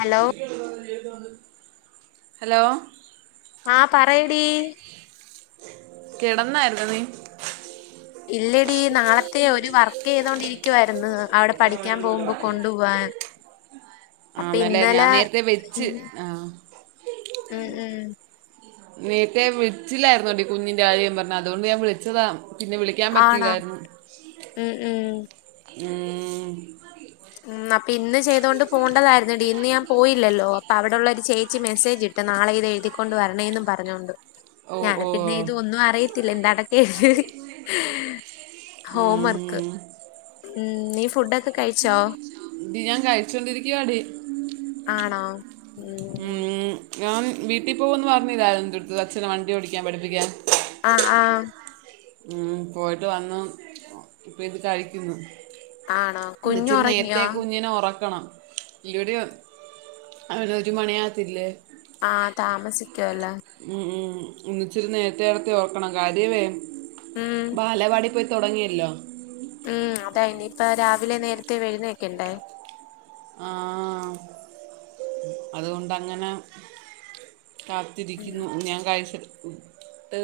Hello! Hello ആഹ് പറയെടീ കെടന്നായ്ര്ന്നോ നീ ഇല്ലടീ നാളത്തെ ഒരു വർക്ക് യ്തോണ്ടിരിക്കുവായിരുന്നു അവിടെ പഠിക്കാൻ പോകുമ്പോ കൊണ്ടു പോവാൻ ആഹ്, ഇന്നലെ ഞാൻ നേരത്തെ വെച്ച്, ഇൻ- ആഹ് ഉം ഉം നീര്ത്തെ വിളിച്ചില്ലായിരുന്നോടീ കുഞ്ഞിന്റെ കാര്യം പറഞ്ഞ്, അതുകൊണ്ട് ഞാൻ വിളിച്ചതാ. പിന്നെ വിളി ആണോ, ഉം ഉം [unintelligible] ഉം, അപ്പിന്ന് ചെയ്തോണ്ട് പോണ്ടതായിരുന്നുടീ ഇന്ന് ഞാൻ പോയില്ലല്ലോ. അപ്പവിടെള്ളൊരു ചേച്ചി മെസ്സേജ് ഇ റ്റ നാളെ ഇത് എഴുതിക്കൊണ്ട് വരണേന്നും പറഞ്ഞോണ്ട് ഓ ഓ ഞാന്പ്പിന്നെ ഇത്‌ ഒന്നും അറിയത്തില്ല. [unintelligible] എന്താ അതൊക്കെഴുതിയെ ഹോം വർക്ക് ഉം. ഉം, നീ ഫുഡൊക്കെ കഴിച്ചോ? ടീ ഞാൻ കഴിച്ചോണ്ടിരിക്കുവാടീ ആണോ, ഉം ഉം, ഞാന് വീട്ടിൽ പോകുംന്ന് പറഞ്ഞില്ലേ, ഇന്റെട്ക്ക് അച്ഛനെ വണ്ടി ഓടിക്കാൻ പഠിപ്പിക്കാൻ അ ആഹ് ഉം, പോയിട്ട് വന്നു. ഇപ്പ ഇത് കഴിക്കുന്നു ആണോ കുഞ്ഞ് ഇന്നിച്ചിരി നേരത്തെ ഉറങ്ങിയോ കുഞ്ഞിനെ ഒറക്കണം. ഇവട്യൊ അവനൊരു മണിയാവത്തില്ലേ? ആഹ്, താമസിക്കാലോ ഉം, ഉം ഇന്നിച്ചിരു നേരത്തെ കിടത്തി ഒർക്കണം. കാര്യ വേ ഉം ബാലവാടിപ്പൊ തൊടങ്ങിയല്ലോ ഉം, അതായിനിപ്പ രാവിലെ നേരത്തെ എഴുന്നേക്കെണ്ടേ ആഹ്, അതുകൊണ്ടങ്ങനെ കാത്തിരിക്കുന്നു, ഞാൻ കഴിച്ചിട്ട് ട്ട്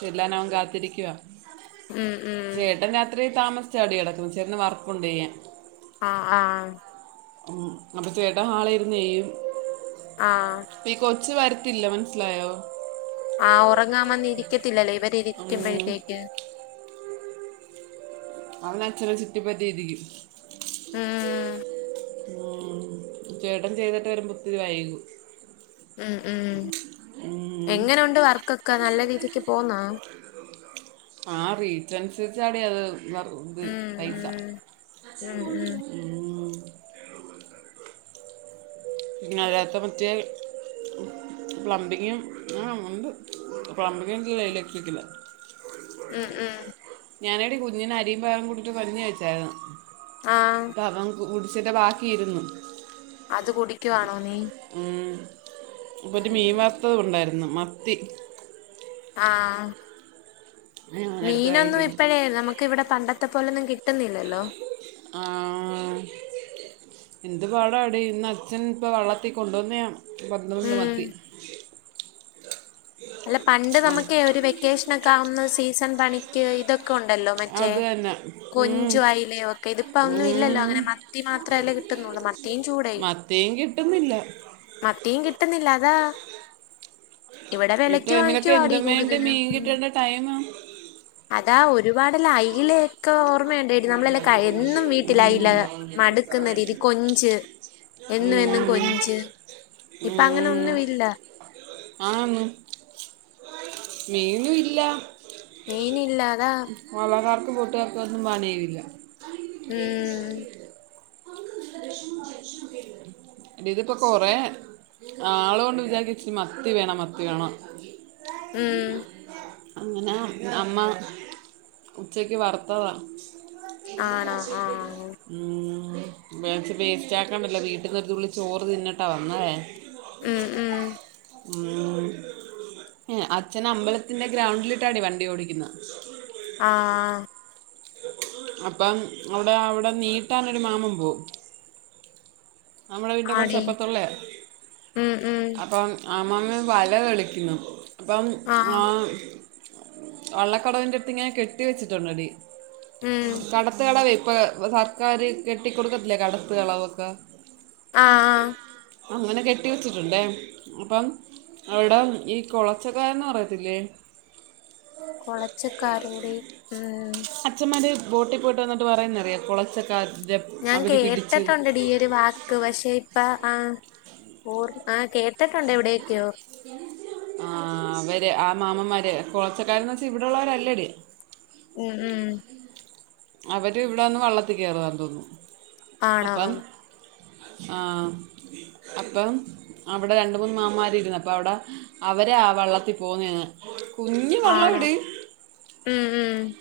ചെല്ലാൻ അവൻ കാത്തിരിക്കുവാ ഉം ഉം ചേട്ടൻ രാത്രി താമസ്ച്ചാടീ കടക്കും ചേട്ടന് വർക്കുണ്ട് ചെയ്യാൻ ആഹ് ആഹ് അപ്പം ചേട്ടൻ ഹാളിരുന്നു ചെയ്യും ആഹ് പ്പീ ഈ കൊച്ച് വരത്തില്ല മനസ്സിലായോ ആഹ് ഉറങ്ങാൻ വന്നിരിക്കത്തില്ലല്ലോ ഇവരി ഉം. ഇരിക്കുമ്പഴത്തേക്ക് അവനച്ഛനെ ചുറ്റിപ്പറ്റിയിരിക്കും ഉം ഉം ചേട്ടൻ ചെയ്തിട്ട് വരുമ്പോ ഒത്തിരി വൈകും ഉം ഉം ഉം എങ്ങനുണ്ട് വർക്കൊക്കെ നല്ല രീതിക്ക് പോന്നോ ആ റീച്ചൻസര്ച്ചാടീ അത് വർക്ക് ഇത് ഉം പൈസ ഉം ഉം ഉം ഉം പിന്ന അല്ലത്തെ മറ്റേ പ്ലംബിങ്ങും ആണ്ട് പ്ലംബിങ്ങല്ല ഇലക്ട്രിക്കൽ ഉം ഉം ഞാനെടി കുഞ്ഞിനെ അരിയും പയറും കൂട്ടിട്ട് കഞ്ഞി വച്ചായിരുന്നു ആഹ അപ്പ അവൻ കുടിച്ചിട്ട ബാക്കിയിരുന്നു അത് കുടിക്കുവാണോ നീ ഇ ഒരു മീൻവർത്തതു ഇവിടെ ഉണ്ടായിരുന്നു മത്തി ആഹ ഞാനെടുത്ത് മീനൊന്നും കഴിക്കുന്നു ഇപ്പഴേ നമുക്ക് ഇവിടെ പണ്ടത്തെ പോലെൊന്നും കിട്ടുന്നില്ലല്ലോ ആഹാ എന്ത് പാടാടി ഇന്ന് അച്ഛൻ ഇപ്പൊ വെള്ളത്തി കൊണ്ടുവന്ന പൻന്ത്രണ്ട് ഉം മത്തി അല്ല പണ്ട് ഉം. നമുക്കെ ഒരു വെക്കേഷനൊ ഒക്കെ ആവുന്ന സീസൺ പണിക്ക് ഇതൊക്കെ ക്കൊ ഉണ്ടല്ലോ മറ്റേ അത് തന്നെ ഉം. കൊഞ്ചു അയിലെയൊ ഒക്കെ ഇതിപ്പോ ഒന്നും ഇല്ലല്ലോ ഉം. അങ്ങനെ മത്തി മാത്രല്ലേ കിട്ടുന്നുള്ളൂ മത്തിയും ചൂടയും മത്തിയും കിട്ടുന്നില്ല മത്തിയും കിട്ടുന്നില്ല അതാ ഇവിടെ ഈ വെലക്ക് ടൈമിലൊക്കെ വാങ്ങിക്കുവാടീ എന്തും വേണ്ടി കൂടുതലും മീൻ ഉം കിട്ടേണ്ട ടൈമാ അതാ ഒരുപാട് എല്ലാം അയിലെ ഒക്കെ ഓർമ്മയണ്ടെടീ നമ്മളെല്ലാം എന്നും വീട്ടിൽ അയില മടുക്കുന്ന രീതി കൊഞ്ച് എന്നും എന്നും കൊഞ്ച് ഇപ്പൊ അങ്ങനൊന്നും ഇല്ല ആഹ മീനും ഇല്ല മീനില്ല അതാ വളകാർക്ക് ബോട്ട്ക്കാർക്ക് ഒന്നും പണിയും ഇല്ല ഉം എടി ഇതിപ്പൊ കൊറെേ നാള് കൊണ്ട് വിചാരിക്ക ഇച്ചിരി മത്തി വേണം മത്തി വേണം ഉം അങ്ങനെ അമ്മ ഉച്ചക്ക് വറുത്തതാ ആണോ ആ [unintelligible] വേസ്റ്റ് ആക്കണ്ടല്ലോ വീട്ടീന്നൊരുതുള്ളി ചോറ് തിന്നിട്ടാ വന്നതേ ഉം ഉം ഉം അച്ഛൻ അമ്പലത്തിന്റെ ഗ്രൗണ്ടിലിട്ടാടീ വണ്ടി ഓടിക്കുന്നത് ആഹ അപ്പം അവിടെ അവിടെ നീട്ടാനൊരു മാമൻ പോവും നമ്മുടെ വീട്ടിന്റെ കുറച്ച് ആടി അപ്പറത്തുള്ളയാ ഉം ഉം അപ്പം അമ്മമ്മ വല കളിക്കുന്നു അപ്പം ആഹ് ആ വള്ളക്കടവിന്റെ അടുത്ത് ഇങ്ങനെ കെട്ടി വെച്ചിട്ടുണ്ടെടി ഉം കടത്തു കടവു ഇപ്പൊ കാര് കെട്ടികൊടുക്കത്തില്ലേ കടത്ത കളവൊക്കെ ആഹ് ആഹ അങ്ങനെ കെട്ടി വെച്ചിട്ടുണ്ടേ അപ്പം അവിട ഈ കുളച്ചക്കായന്ന് പറയത്തില്ലേ കുളച്ചക്കാാരോടെ ഉം അച്ഛന്മാർ ബോട്ടിൽ പോയിട്ട് വന്നിട്ട് പറയും നിറയെ കുളച്ചൊക്കെ അ ഞാൻ കേട്ടിട്ടുണ്ട് ടി ഒരു വാക്ക് പക്ഷെ ഇപ്പ ആർ ആ കേട്ടിട്ടുണ്ട എവിടെയൊക്കെയോ ആ് അവര് ആ മാമമാര് കുളച്ചക്കാരന്ന് വെച്ചാ ഇവിടെള്ളവരല്ലടി ഉം ഉം അവര് ഇവിടെന്ന് വള്ളത്തിൽ കയറുവാ തോന്നുന്നു ആണോ അപ്പം ആഹ അപ്പൊ അവിടെ രണ്ട് മൂന്ന് മാമാർരുന്നു അപ്പ അവിടെ അവരെ ആ വള്ളത്തിൽ പോന്നെ കുഞ്ഞി വെള്ളോ ആണോ ടീ? ഉം. ഉം.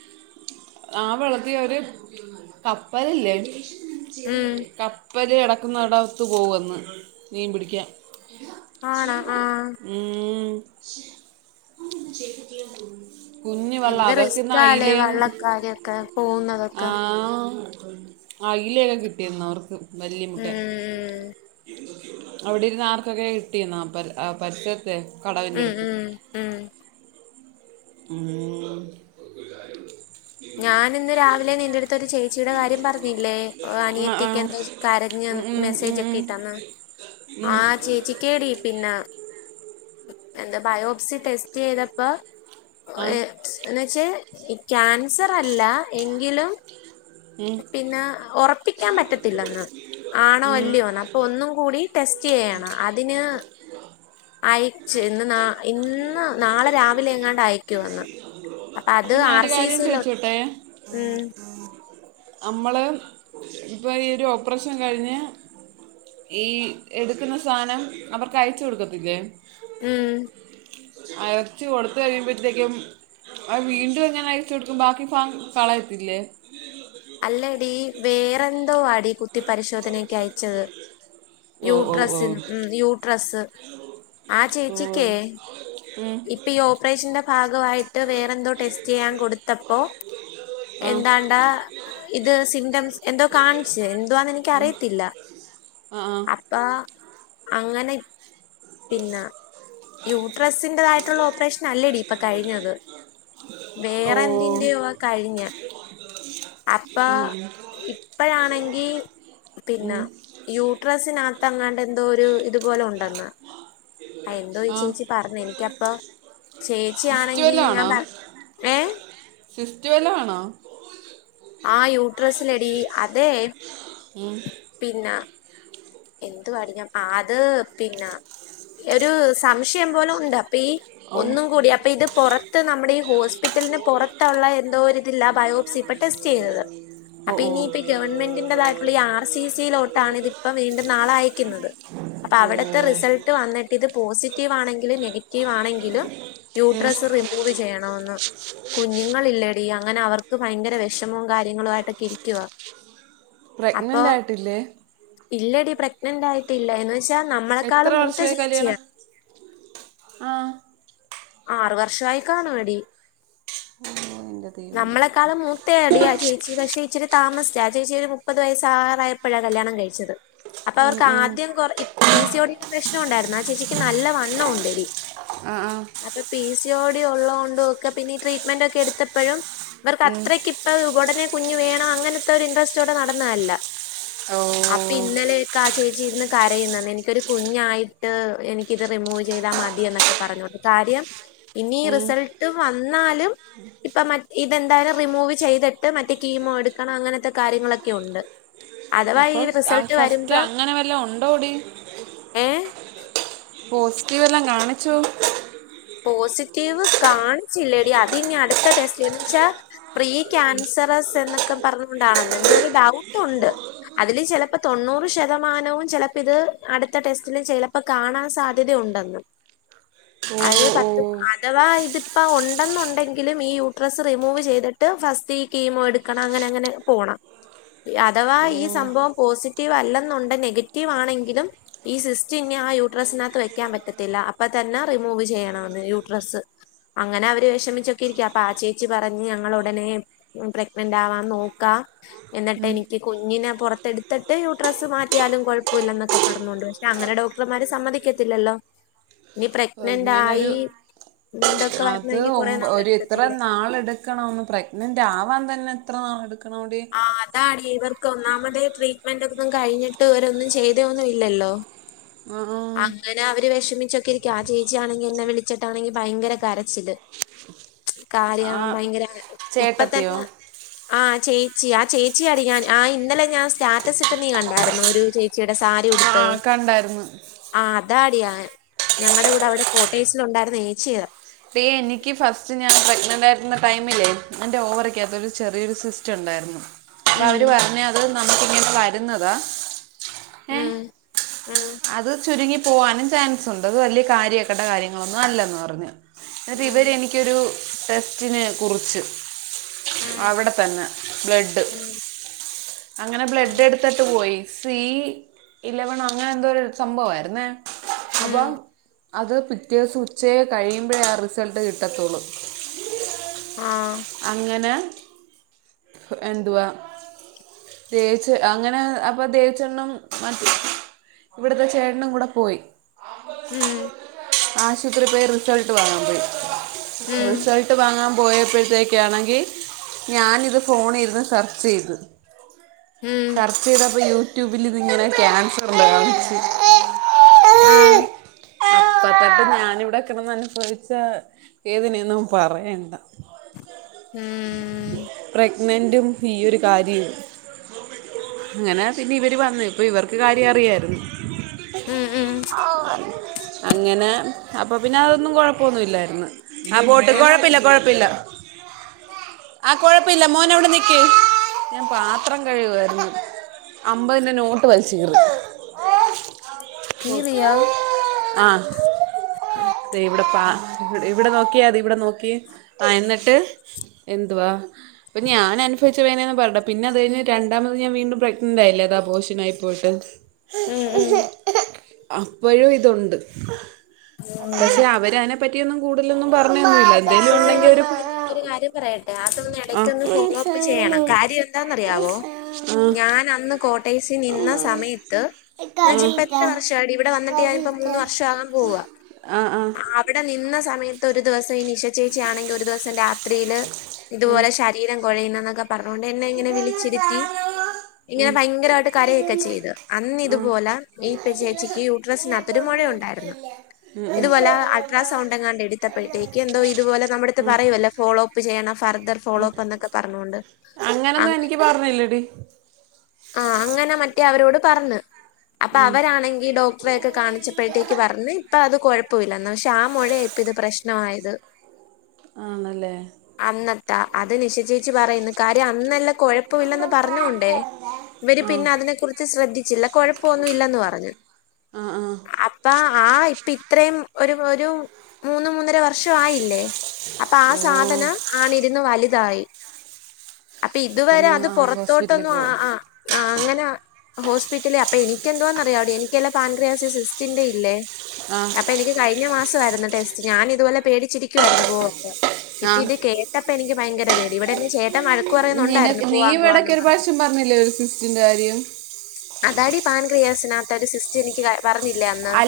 ആ വെള്ളത്തി ഒര് കപ്പലില്ലേ? ഉം ഇവര് ഇടക്കു ന്നകടവത്ത് പോകന്ന് മീൻ പിടിക്കാൻ. ആണോ ആഹ് ഉം.. കുഞ്ഞ വള്ളാ എന്ത് അവർക്കിന്ന് റിസ്കാല്ലേ അയിലേും- വള്ളക്കാരൊക്കെ ആ. പോകുന്നതൊക്കെ അല്ലിയെല കിട്ടിരുന്നു അവർക്ക്, വല്മുട്ടെ- ഉം അവിടെരുന്ന ആർക്കൊക്കെ കിട്ടിന്നാ പരിസരത്തെ കടവിന്റെ ഉം അടുത്തു. ഉം ഉം ഉം. ഉം ഞാൻ ഇന്ന് രാവിലെ നിന്റെറ അടുത്ത ഒരു ചേച്ചിയുടെ കാര്യം പറഞ്ഞില്ലേ? ആ ആ അനിയത്തിക്ക എന്തോ- കരഞ്ഞ ഉം ഉം ഉം മെസ്സേജ് ഉം ഒക്കെ ഇട്ടാന്ന ആ ചേച്ചിക്കേടി പിന്നെ- എന്താ ബയോപ്സി ടെസ്റ്റ് ചെയ്തപ്പ- ആ എന്ന്വച്ചേ ക്യാൻസർ അല്ല എങ്കിലും, ഉം പിന്നെ ഉറപ്പിക്കാൻ പറ്റത്തില്ലന്ന്. ആണോ ഉം അല്ലയോന്ന് അപ്പൊ ഒന്നും കൂടി- ടെസ്റ്റ് ചെയ്യണം അതിന്- അയച്ചു. ഇന്ന് ഇന്ന് നാളെ രാവിലെ എങ്ങാണ്ട് അയക്കുവെന്ന്. അപ്പൊ അത്, അപ്പം ആർ ഞാനൊരു സി കാര്യം സിൽ ചോദിച്ചോട്ടെ ഉം. നമ്മള് ഇപ്പ ഈ ഒരു ഓപ്പറേഷൻ കഴിഞ്ഞ്. ഈ എടുക്കുന്ന സാധനം, അവർക്ക് അയച് കൊടുക്കത്തില്ലേ? ഉം. ആ എറച്ചി കൊടുത് കഴിയുമ്പഴത്തേക്കും, അത് വീണ്ടും ഇങ്ങനെ അയച് കൊടുക്കും? ബാക്കി ഫാ കളയത്തില്ലേ? അല്ലടീ വേറെന്തോവാടീ- പരിശോധനക്ക് അയച്ചത്. ഓ ഓ യൂട്രസ് ഉം യൂട്രസ്. ആ ഓ ഓ ചേച്ചിക്കേ ഉം. ഇപ്പൊ ഈ ഓപ്പറേഷന്റെ- ഭാഗമായിട്ട് വേറെന്തോ ടെസ്റ്റ് ചെയ്യാൻ കൊടുത്തപ്പോ? ആ ആ എന്താണ്ടാ- ഇത് സിംറ്റംസ് എന്തോ കാണിച്ച്. എന്തുവാന്ന് എനിക്കറിയത്തില്ല. ആ. അപ്പൊ അങ്ങനെ- പിന്നെ യൂട്രസിന്റതായിട്ടുള്ള ഓപ്പറേഷൻ അല്ലടി, ഇപ്പൊ കഴിഞ്ഞത്. ഓ വേറെ എന്തിന്റെയോ കഴിഞ്ഞ- അപ്പൊ ഉം. ഇപ്പഴാണെങ്കി- പിന്നെ ഉം. യൂട്രസിനകത്ത് അങ്ങാണ്ട് എന്തോ ഒരു ഇതുപോലെ ഉണ്ടെന്ന്. എന്തോ ഈ ആ ചേച്ചി പറഞ്ഞ. എനിക്കപ്പ സിസ്റ്റ് ചേച്ചിയാണെങ്കി വല്ലതും ഞാൻ ആണോ പറ ഏ- സിസ്റ്റ് വല്ലോ ആണോ? ആ യൂട്രസ്സിലെടീ അതെ- ഉം. പിന എന്തുവാടീ ഞ അത് പിന്നെ ഒരു സംശയം പോലെ ഉണ്ട്. അപ്പൊ ഈ- ഓ ഒന്നും കൂടി. അപ്പൊ ഇത് പുറത്ത് നമ്മുടെ ഈ ഹോസ്പിറ്റലിന് പുറത്തുള്ള എന്തോരിതില്ലെ ആ ബയോപ്സി. പെ ടെസ്റ്റ് ചെയ്തത്. ഓ ഓ. ഗവൺമെന്റിന്റതായിട്ടുള്ള ഈ ആർ സി സിയിലോട്ടാണ് ഇതിപ്പ വീണ്ടും - നാളെ അഴക്കുന്നത്. അപ്പ അവിടുത്തെ റിസൾട്ട് വന്നിട്ട് ഇത് പോസിറ്റീവ് ആണെങ്കിലും നെഗ റ്റീവ് ആണെങ്കിലും യൂട്രസ് റിമൂവ് ചെയ്യണമെന്ന്. കുഞ്ഞുങ്ങളില്ലെടീ, അങ്ങനെ അവർക്ക് ഭയങ്കര വിഷമവും കാര്യങ്ങളു ആയിട്ടൊക്കെ ഇരിക്കുവ. പ്രഗ്നൻറ് അപ്പൊ ആയിട്ടില്ലേ? ഇല്ലടി പ്രഗ്നന്റ് ആയിട്ടില്ല. എന്ന് വെച്ചാ നമ്മളെക്കാളും മൂത്ത ചേച്ചിയാ. ആഹ്. ആറു വർഷയി കാണും ഡി ഓ എന്റെ ദൈവമേ നമ്മളെക്കാളും മൂ ത ഡി ആ ചേച്ചി പക്ഷേ ഇച്ചിരി താമസിച്ച ആ ചേച്ചി ഒരു മുപ്പത് വയസ്സാ ആവാറായപ്പോഴാ കല്യാണം കഴിച്ചത് അപ്പൊ ഉം അവർക്ക് ഉം ആദ്യം കൊറ പി സിയോടുള്ള പ്രശ്നം ഉണ്ടായിരുന്നു ആ ചേച്ചിക്ക് നല്ല വണ്ണം ഉണ്ട് ഡി ആഹ് ആഹ് അപ്പൊ പി സി യോടി ഉള്ളോണ്ടൊ ഒക്കെ പിന്നെ ഈ ട്രീറ്റ്മെന്റ് ഒക്കെ എടുത്തപ്പോഴും ഇർക്ക് ഉം അത്രക്ക് ഇപ്പൊ ഉടനെ കുഞ്ഞുഞ് വേണം അങ്ങനത്തെ ഒരു ഇൻട്രസ്റ്റ്ടെ നടന്നതല്ല ഓ അപ്പൊ ഇന്നലെക്ക ആ ചേച്ചി ഇരുന്ന് കരയുന്നന്ന് എനിക്കൊരു കുഞ്ഞായിട്ട് എനിക്കിത് റിമൂവ് ചെയ്താൽ മതിയ എന്നൊക്കെ പറഞ്ഞുത് കാര്യം ഇനി ഉം റിസൾട്ട് വന്നാലും ഇപ്പൊ മ ഇതെന്തായാലും റിമൂവ് ചെയ്തിട്ട് മറ്റേ കീമോ എടുക്കണം അങ്ങനത്തെ കാര്യങ്ങളൊക്കെ ഉണ്ട് അഥവാ അപ്പൊ ഈ ആ റിസൾട്ട് ഫസ്റ്റ് വരുമ്പം അങ്ങനെ വല്ല ഉണ്ടോ ടി ഏഹ് പോസിറ്റീവ് എല്ലാം കാണിച്ചു പോസിറ്റീവ് കാണിച്ചില്ല ഡി അത് ഇനി അടുത്ത ടെസ്റ്റന്ന് വച്ചാ പ്രീ ക്യാൻസറസ് എന്നൊക്കെ പറഞ്ഞോ കൊണ്ടാണെന്ന് എന്തോ ഒരു ഡൗട്ടുണ്ട് അതില് ചിലപ്പോ തൊണ്ണൂറ് ശതമാനവും ചിലപ്പോ ഇത് അടുത്ത ടെസ്റ്റിലും ചിലപ്പോ കാണാൻ സാധ്യതയ ഉണ്ടെന്നും ഓ അല് ഓ പത്ത് അഥവാ ഇതിപ്പ ഉണ്ടെന്നുണ്ടെങ്കിലും ഈ യൂട്രസ് റിമൂവ് ചെയ്തിട്ട് ട്ട് ഫസ്റ്റ് ഈ കീമോ എടുക്കണം അങ്ങനെ അങ്ങനെ പോകണം അഥവാ ഓ ഈ സംഭവം പോസിറ്റീവ് അല്ലെന്നുണ്ട് നെഗറ്റീവ് ആണെങ്കിലും ഈ സിസ്റ്റ് ഇനി ആ യൂട്രസിനകത്ത് വെക്കാൻ പറ്റത്തില്ല അപ്പൊ തന്നെ റിമൂ മൂവ് ചെയ്യണന്ന് യൂ ഡ്രസ്സ് അങ്ങനെ അവര് വിഷമിച്ചൊക്കെ ഇരിക്ക അപ്പൊ ആ ചേച്ചി പറഞ്ഞ് ഞങ്ങൾ ഉടനെ പ്രഗ്നന്റ് ആവാ നോക്കാം എന്നിട്ട് ഉം. എനിക്ക് കുഞ്ഞിനെ പുറത്തെ എടുത്തിട്ട് യുഡ്രസ്സ് മാറ്റിയാലും കുഴപ്പൊല്ല എന്നൊക്കെ പറഞ്ഞൊണ്ട് പക്ഷെ അങ്ങന ഡോ ഡോക്ടർമാര് സമ്മതിക്കത്തില്ലല്ലോ ഇനി ഓ, പ്രഗ്നന്റ് ഇങ്ങനൊരു ആയി [unintelligible] അത് ഒ കൊറേ ഒരു എത്ര നാളെടുക്കത്തില്ലേ നാള് എടു കണ്ണം പ്രഗ്നന്റ് ആവാൻ തന്നെ എത്ര നാൾ എടുക്കണടി ആഹ് അതാ ഡി ഇവർക്ക് ഒന്നാമതെ ട്രീറ്റ്മെന്റ് ഒക്കന്നും കഴിഞ്ഞിട്ട് ഇവരൊന്നും ചെയ്തൊന്നു ഇല്ലല്ലോ ആഹ് ആഹ് അങ്ങനെ അവര് വിഷമിച്ചൊക്കെ ഇരിക്ക ആ ചേച്ചിണെങ്കിൽ എന്നെ വിളിച്ചിട്ടാണെങ്കിൽ ഭയങ്കര കരച്ചില് ആ ആ കാര്യം ഭയങ്കര ഇപ്പ ചേട്ടത്തിയോ തന്നെ ആ് ചേച്ചി ആ ചേച്ചി അടി ഞാൻ ആ ഇന്നലെ ഞാൻ സ്റ്റാറ്റസ് ഇട്ട് നീ കണ്ടായിരുന്നൊ ഒരു ചേച്ചി ചച്ചിയുടെ സാരി ആ ഉടുത്ത് ആ കണ്ടായിരുന്നു ആഹ് അതാടിയാ ഞങ്ങളുടെ കൂടെ അവിടെ കോട്ടയ്സില് ഉണ്ടായിരുന്നു ഏച്ചിയത് ഡി എനിക്ക് ഫസ്റ്റ് ഞാൻ പ്രഗ്നന്റ് ആയിരുന്ന ടൈമില്ലേ എൻ്റെ ഓവറക്കത്ത്രു ചെറിയൊരു സിസ്റ്റം സ്റ്റം ണ്ടായിരുന്നു അപ്പൊ ഉം അവര് പറഞ്ഞ അത് നമുക്ക്ങ്ങെനെ വരുന്നതാ ഉം ഉം അത് ചുരുങ്ങി പോവാനും ചാൻസുണ്ട് അത് വലിയ കാര്യക്കേണ്ട കാര്യങ്ങളൊന്നും അല്ലെന്ന് പറഞ്ഞു എന്നിട്ട് ഉം ഇവരെനിക്കൊരു ടെസ്റ്റിന് കുറിച്ച് ഉം അവിടെ തന്നെ ബ്ലെഡ് ഉം അങ്ങനെ ഉം ബ്ലെഡ് എടുത്ത് ട്ട് പോയി സി ഇലവണോ അങ്ങനെന്തോ ഒരു സംഭവായിരുന്നേ ഉം അപ്പം അത് പിറ്റേസം ഉച്ചയെ കഴിയുമ്പോ അപ്പെഴാ ആ റിസൾട്ട് കിട്ടൊത്തൊള്ളു ആ അങ്ങനെ എന്തുവാ ദേവിച്ച് അങ്ങനെ അപ്പൊ ദേവിച്ചെണ്ണും മതി ഇവിടെത്തെ ചേട്ടനും കൂടെ പോയി ഉം ആശുത്രി പോയി റിസൾട്ട് വാങ്ങാം പോയി റിസൾട്ട് ഉം റിസൾട്ട് വാങ്ങാം പോയപ്പഴത്തേക്കാണെങ്കി ഞാനിത് ഫോണിലിരുന്ന് സെർച്ചെയ്ത് ഉം സെർച്ചെയ്താപ്പം യൂറ്റൂ ബിലിതിങ്ങനെ ക്യാൻസർലോ കാണിച്ച് ആഹ് അപ്പത്തൊട്ട് ഞാനിവിടെ കെ ടന്ന് അനുഭവിച്ച വേദനെയൊന്നും പറയണ്ട ഉം പ്രഗ്നന്റും ഈയൊരു കാര്യവും അങ്ങനെ പിന്നെയിവര് വന്ന് ഇപ്പൊ ഇവർക്ക് കാര്യ അറിയായിരുന്നു ഉം ഉം അങ്ങനെ അപ്പൊപിന്നെ അതൊന്നും കൊഴപ്പൊന്നുല്ലായിര്ന്ന് ആഹ് പോട്ട് കൊഴപ്പില്ല കൊഴപ്പില്ല ഞാൻ പാത്രം കഴുവായിര്ന്ന് അമ്പതിന്റെ നോട്ട് വലിച്ച് കീറി ആക്കീറിയോ ആഹ് ആഹ് എന്നെട്ട് എന്തുവാ അപ്പൊ ഞാനനുഭവിച്ച വേനെയൊന്നും പറയണ്ട പിന്നെ അത് കഴിഞ് രണ്ടാമത് ഞാൻ വീണ്ടും പ്രെഗ്നന്റായില്ലെ അത് അപോഷനായി പോയിട്ട് ഉം ഉം അപ്പൊഴും ഇതുണ്ട് പക്ഷെ അവരയിനെ പറ്റിയൊന്നും കൂടുതലൊന്നും പറഞ്ഞൊന്നുമില്ല പക്ഷെ എന്തെങ്കിലും ഉണ്ടെങ്കിൽ ഒരു ഞാനിതിനകത്തൊരു കാര്യം പറയട്ടെ അതൊന്ന് ആ ഇടക്കൊന്ന് ഫോളോഅപ്പ് മനസ്സാണ് ചെയ്യണം കാര്യ ആ യെന്താന്നറിയാവോ ഞാനന്ന് കോട്ടയെസ്സി നിന്ന സമയത്ത് എന്ന് വെച്ചാ കരീത്ത ഇപ്പെയെത്ര വർഷാ ആയെടി ഇവിടെ വന്നിട്ട് ഞാനിപ്പൊ കരീത്ത മൂന്ന് വർഷാകാൻ പോവാ ആ ആ അവിടെ നിന്ന സമയത്ത് ഒരു ദുവസം ഈ നിശചേച്ചി ആണെങ്കി ഒരു ദിവസം ആശുപത്രീല് ഉം, ഇതുപോലെ ശരീരം കൊഴയുന്ന് എന്നൊക്കെ പറഞ്ഞൊണ്ട് എന്നെ ഇങ്ങനെ ഇതെന്ന വിളിച്ചിരുത്തി സാധനമോ ഇങ്ങനെ ഉം, ഭയങ്കരായിട്ട് കരയൊക്കെ ഉപ്പിരുന്ന ചെയ്ത് അന്ന് ആ ഇതുപോലെ ഈ നല്ല ചേച്ചിക്ക് യൂട്രസിനകത്തൊരു ഇന്നത്തൊന്നും മൊഴയുണ്ടായിരുന്നു ഇട്ടില്ല ഇതുപോലെ വല്ലവരമ്മ അൾട്രാസൗണ്ടെങ്ങാണ്ട് എട്ത്തപ്പൊഴത്തേക്കെ ന്തോ വല്ലവരത്തില്ല ഇതുപോലെ നമ്മടെടുത്ത് ഉം, പറയുവല്ലേ ഫോളോഅപ്പ് ചെയ്യണം ഫർദർ ഉം. ഫോളോഅപ്പ് എന്നൊക്കെ പർഞ്ഞോണ്ട് അങ്ങനൊന്നും എനിക്ക് പറഞ്ഞില്ലടി ആഹ് അങ്ങനെ മറ്റെ അവരോട് പറഞ്ഞ് അപ്പൊ ഉം, അവരാണെങ്കി ഈ ഡോക്ടറെയൊക്കെ ഇല്ല കാണിച്ചപ്പെഴത്തേക്ക് പറഞ്ഞ് ഇപ്പത് കൊഴപ്പവില്ലന്ന് പക്ഷെ ആ മൊഴയായിപ്പൊ ഇത് പ്രശ്നവായത് അത് ആണല്ലെ? അന്നത്തെ അത് നിശച്ചേച്ചി പറയുന്നേ കാര്യം അന്നല്ല അമ്മ കൊഴപ്പമില്ലെന്ന് പറഞ്ഞോണ്ടെ പാട്ടുണ്ട് ഇവര് ആ പിന്നെ അതിനെ കുറിച്ച് ശ്രദ്ധിച്ചില്ല കൊഴപ്പവൊന്നുയില്ലെന്ന് പറഞ്ഞു ആ ആ അപ്പ ആ ഇപ്പയിത്രയും ഒരു ഒരു മൂന്ന് മൂന്നര വർഷ വായില്ലെ അപ്പൊ ആ ഓ സാധനം ആണിരുന്ന് വലുതായി അപ്പൊ ഇതുവരെ ഒന്ന് അത് ആ ഹോസ്പിറ്റലിൽ പുറത്തോട്ടൊന്നും പോവാ ആഹ് ആഹ് ആ് അങ്ങനെ ഹോസ്പിറ്റലേ അപ്പൊ എനിക്ക് എന്തോവാന്ന് അറിയാംവ എനിക്കല്ല പാൻക്രിയാസിസിസ്റ്റിന്റെ ഇല്ലേ ആ അപ്പൊ എനിക്ക് കഴിഞ്ഞ മാസമായിരുന്നു ടെസ്റ്റ് ഞാൻ ഇതുപോലെ പേടിച്ചി പോന്നത് ആ ഇപ്പ ഇത് കേട്ടപ്പ എനിക്ക് ഭയങ്കര പേടി ഇവിടെ ചേട്ടൻ മഴ നിന നീവിടൊക്കെ ഒരു പ്രാവശ്യം പറഞ്ഞില്ലേ ഒരു സിസ്റ്റിന്റെ കാര്യം അതാടി പാൻ കൃയേസിനകത്ത ഒരു സിസ്റ്റ് എനിക്ക് പറഞ്ഞില്ലേ അന്ന് ആ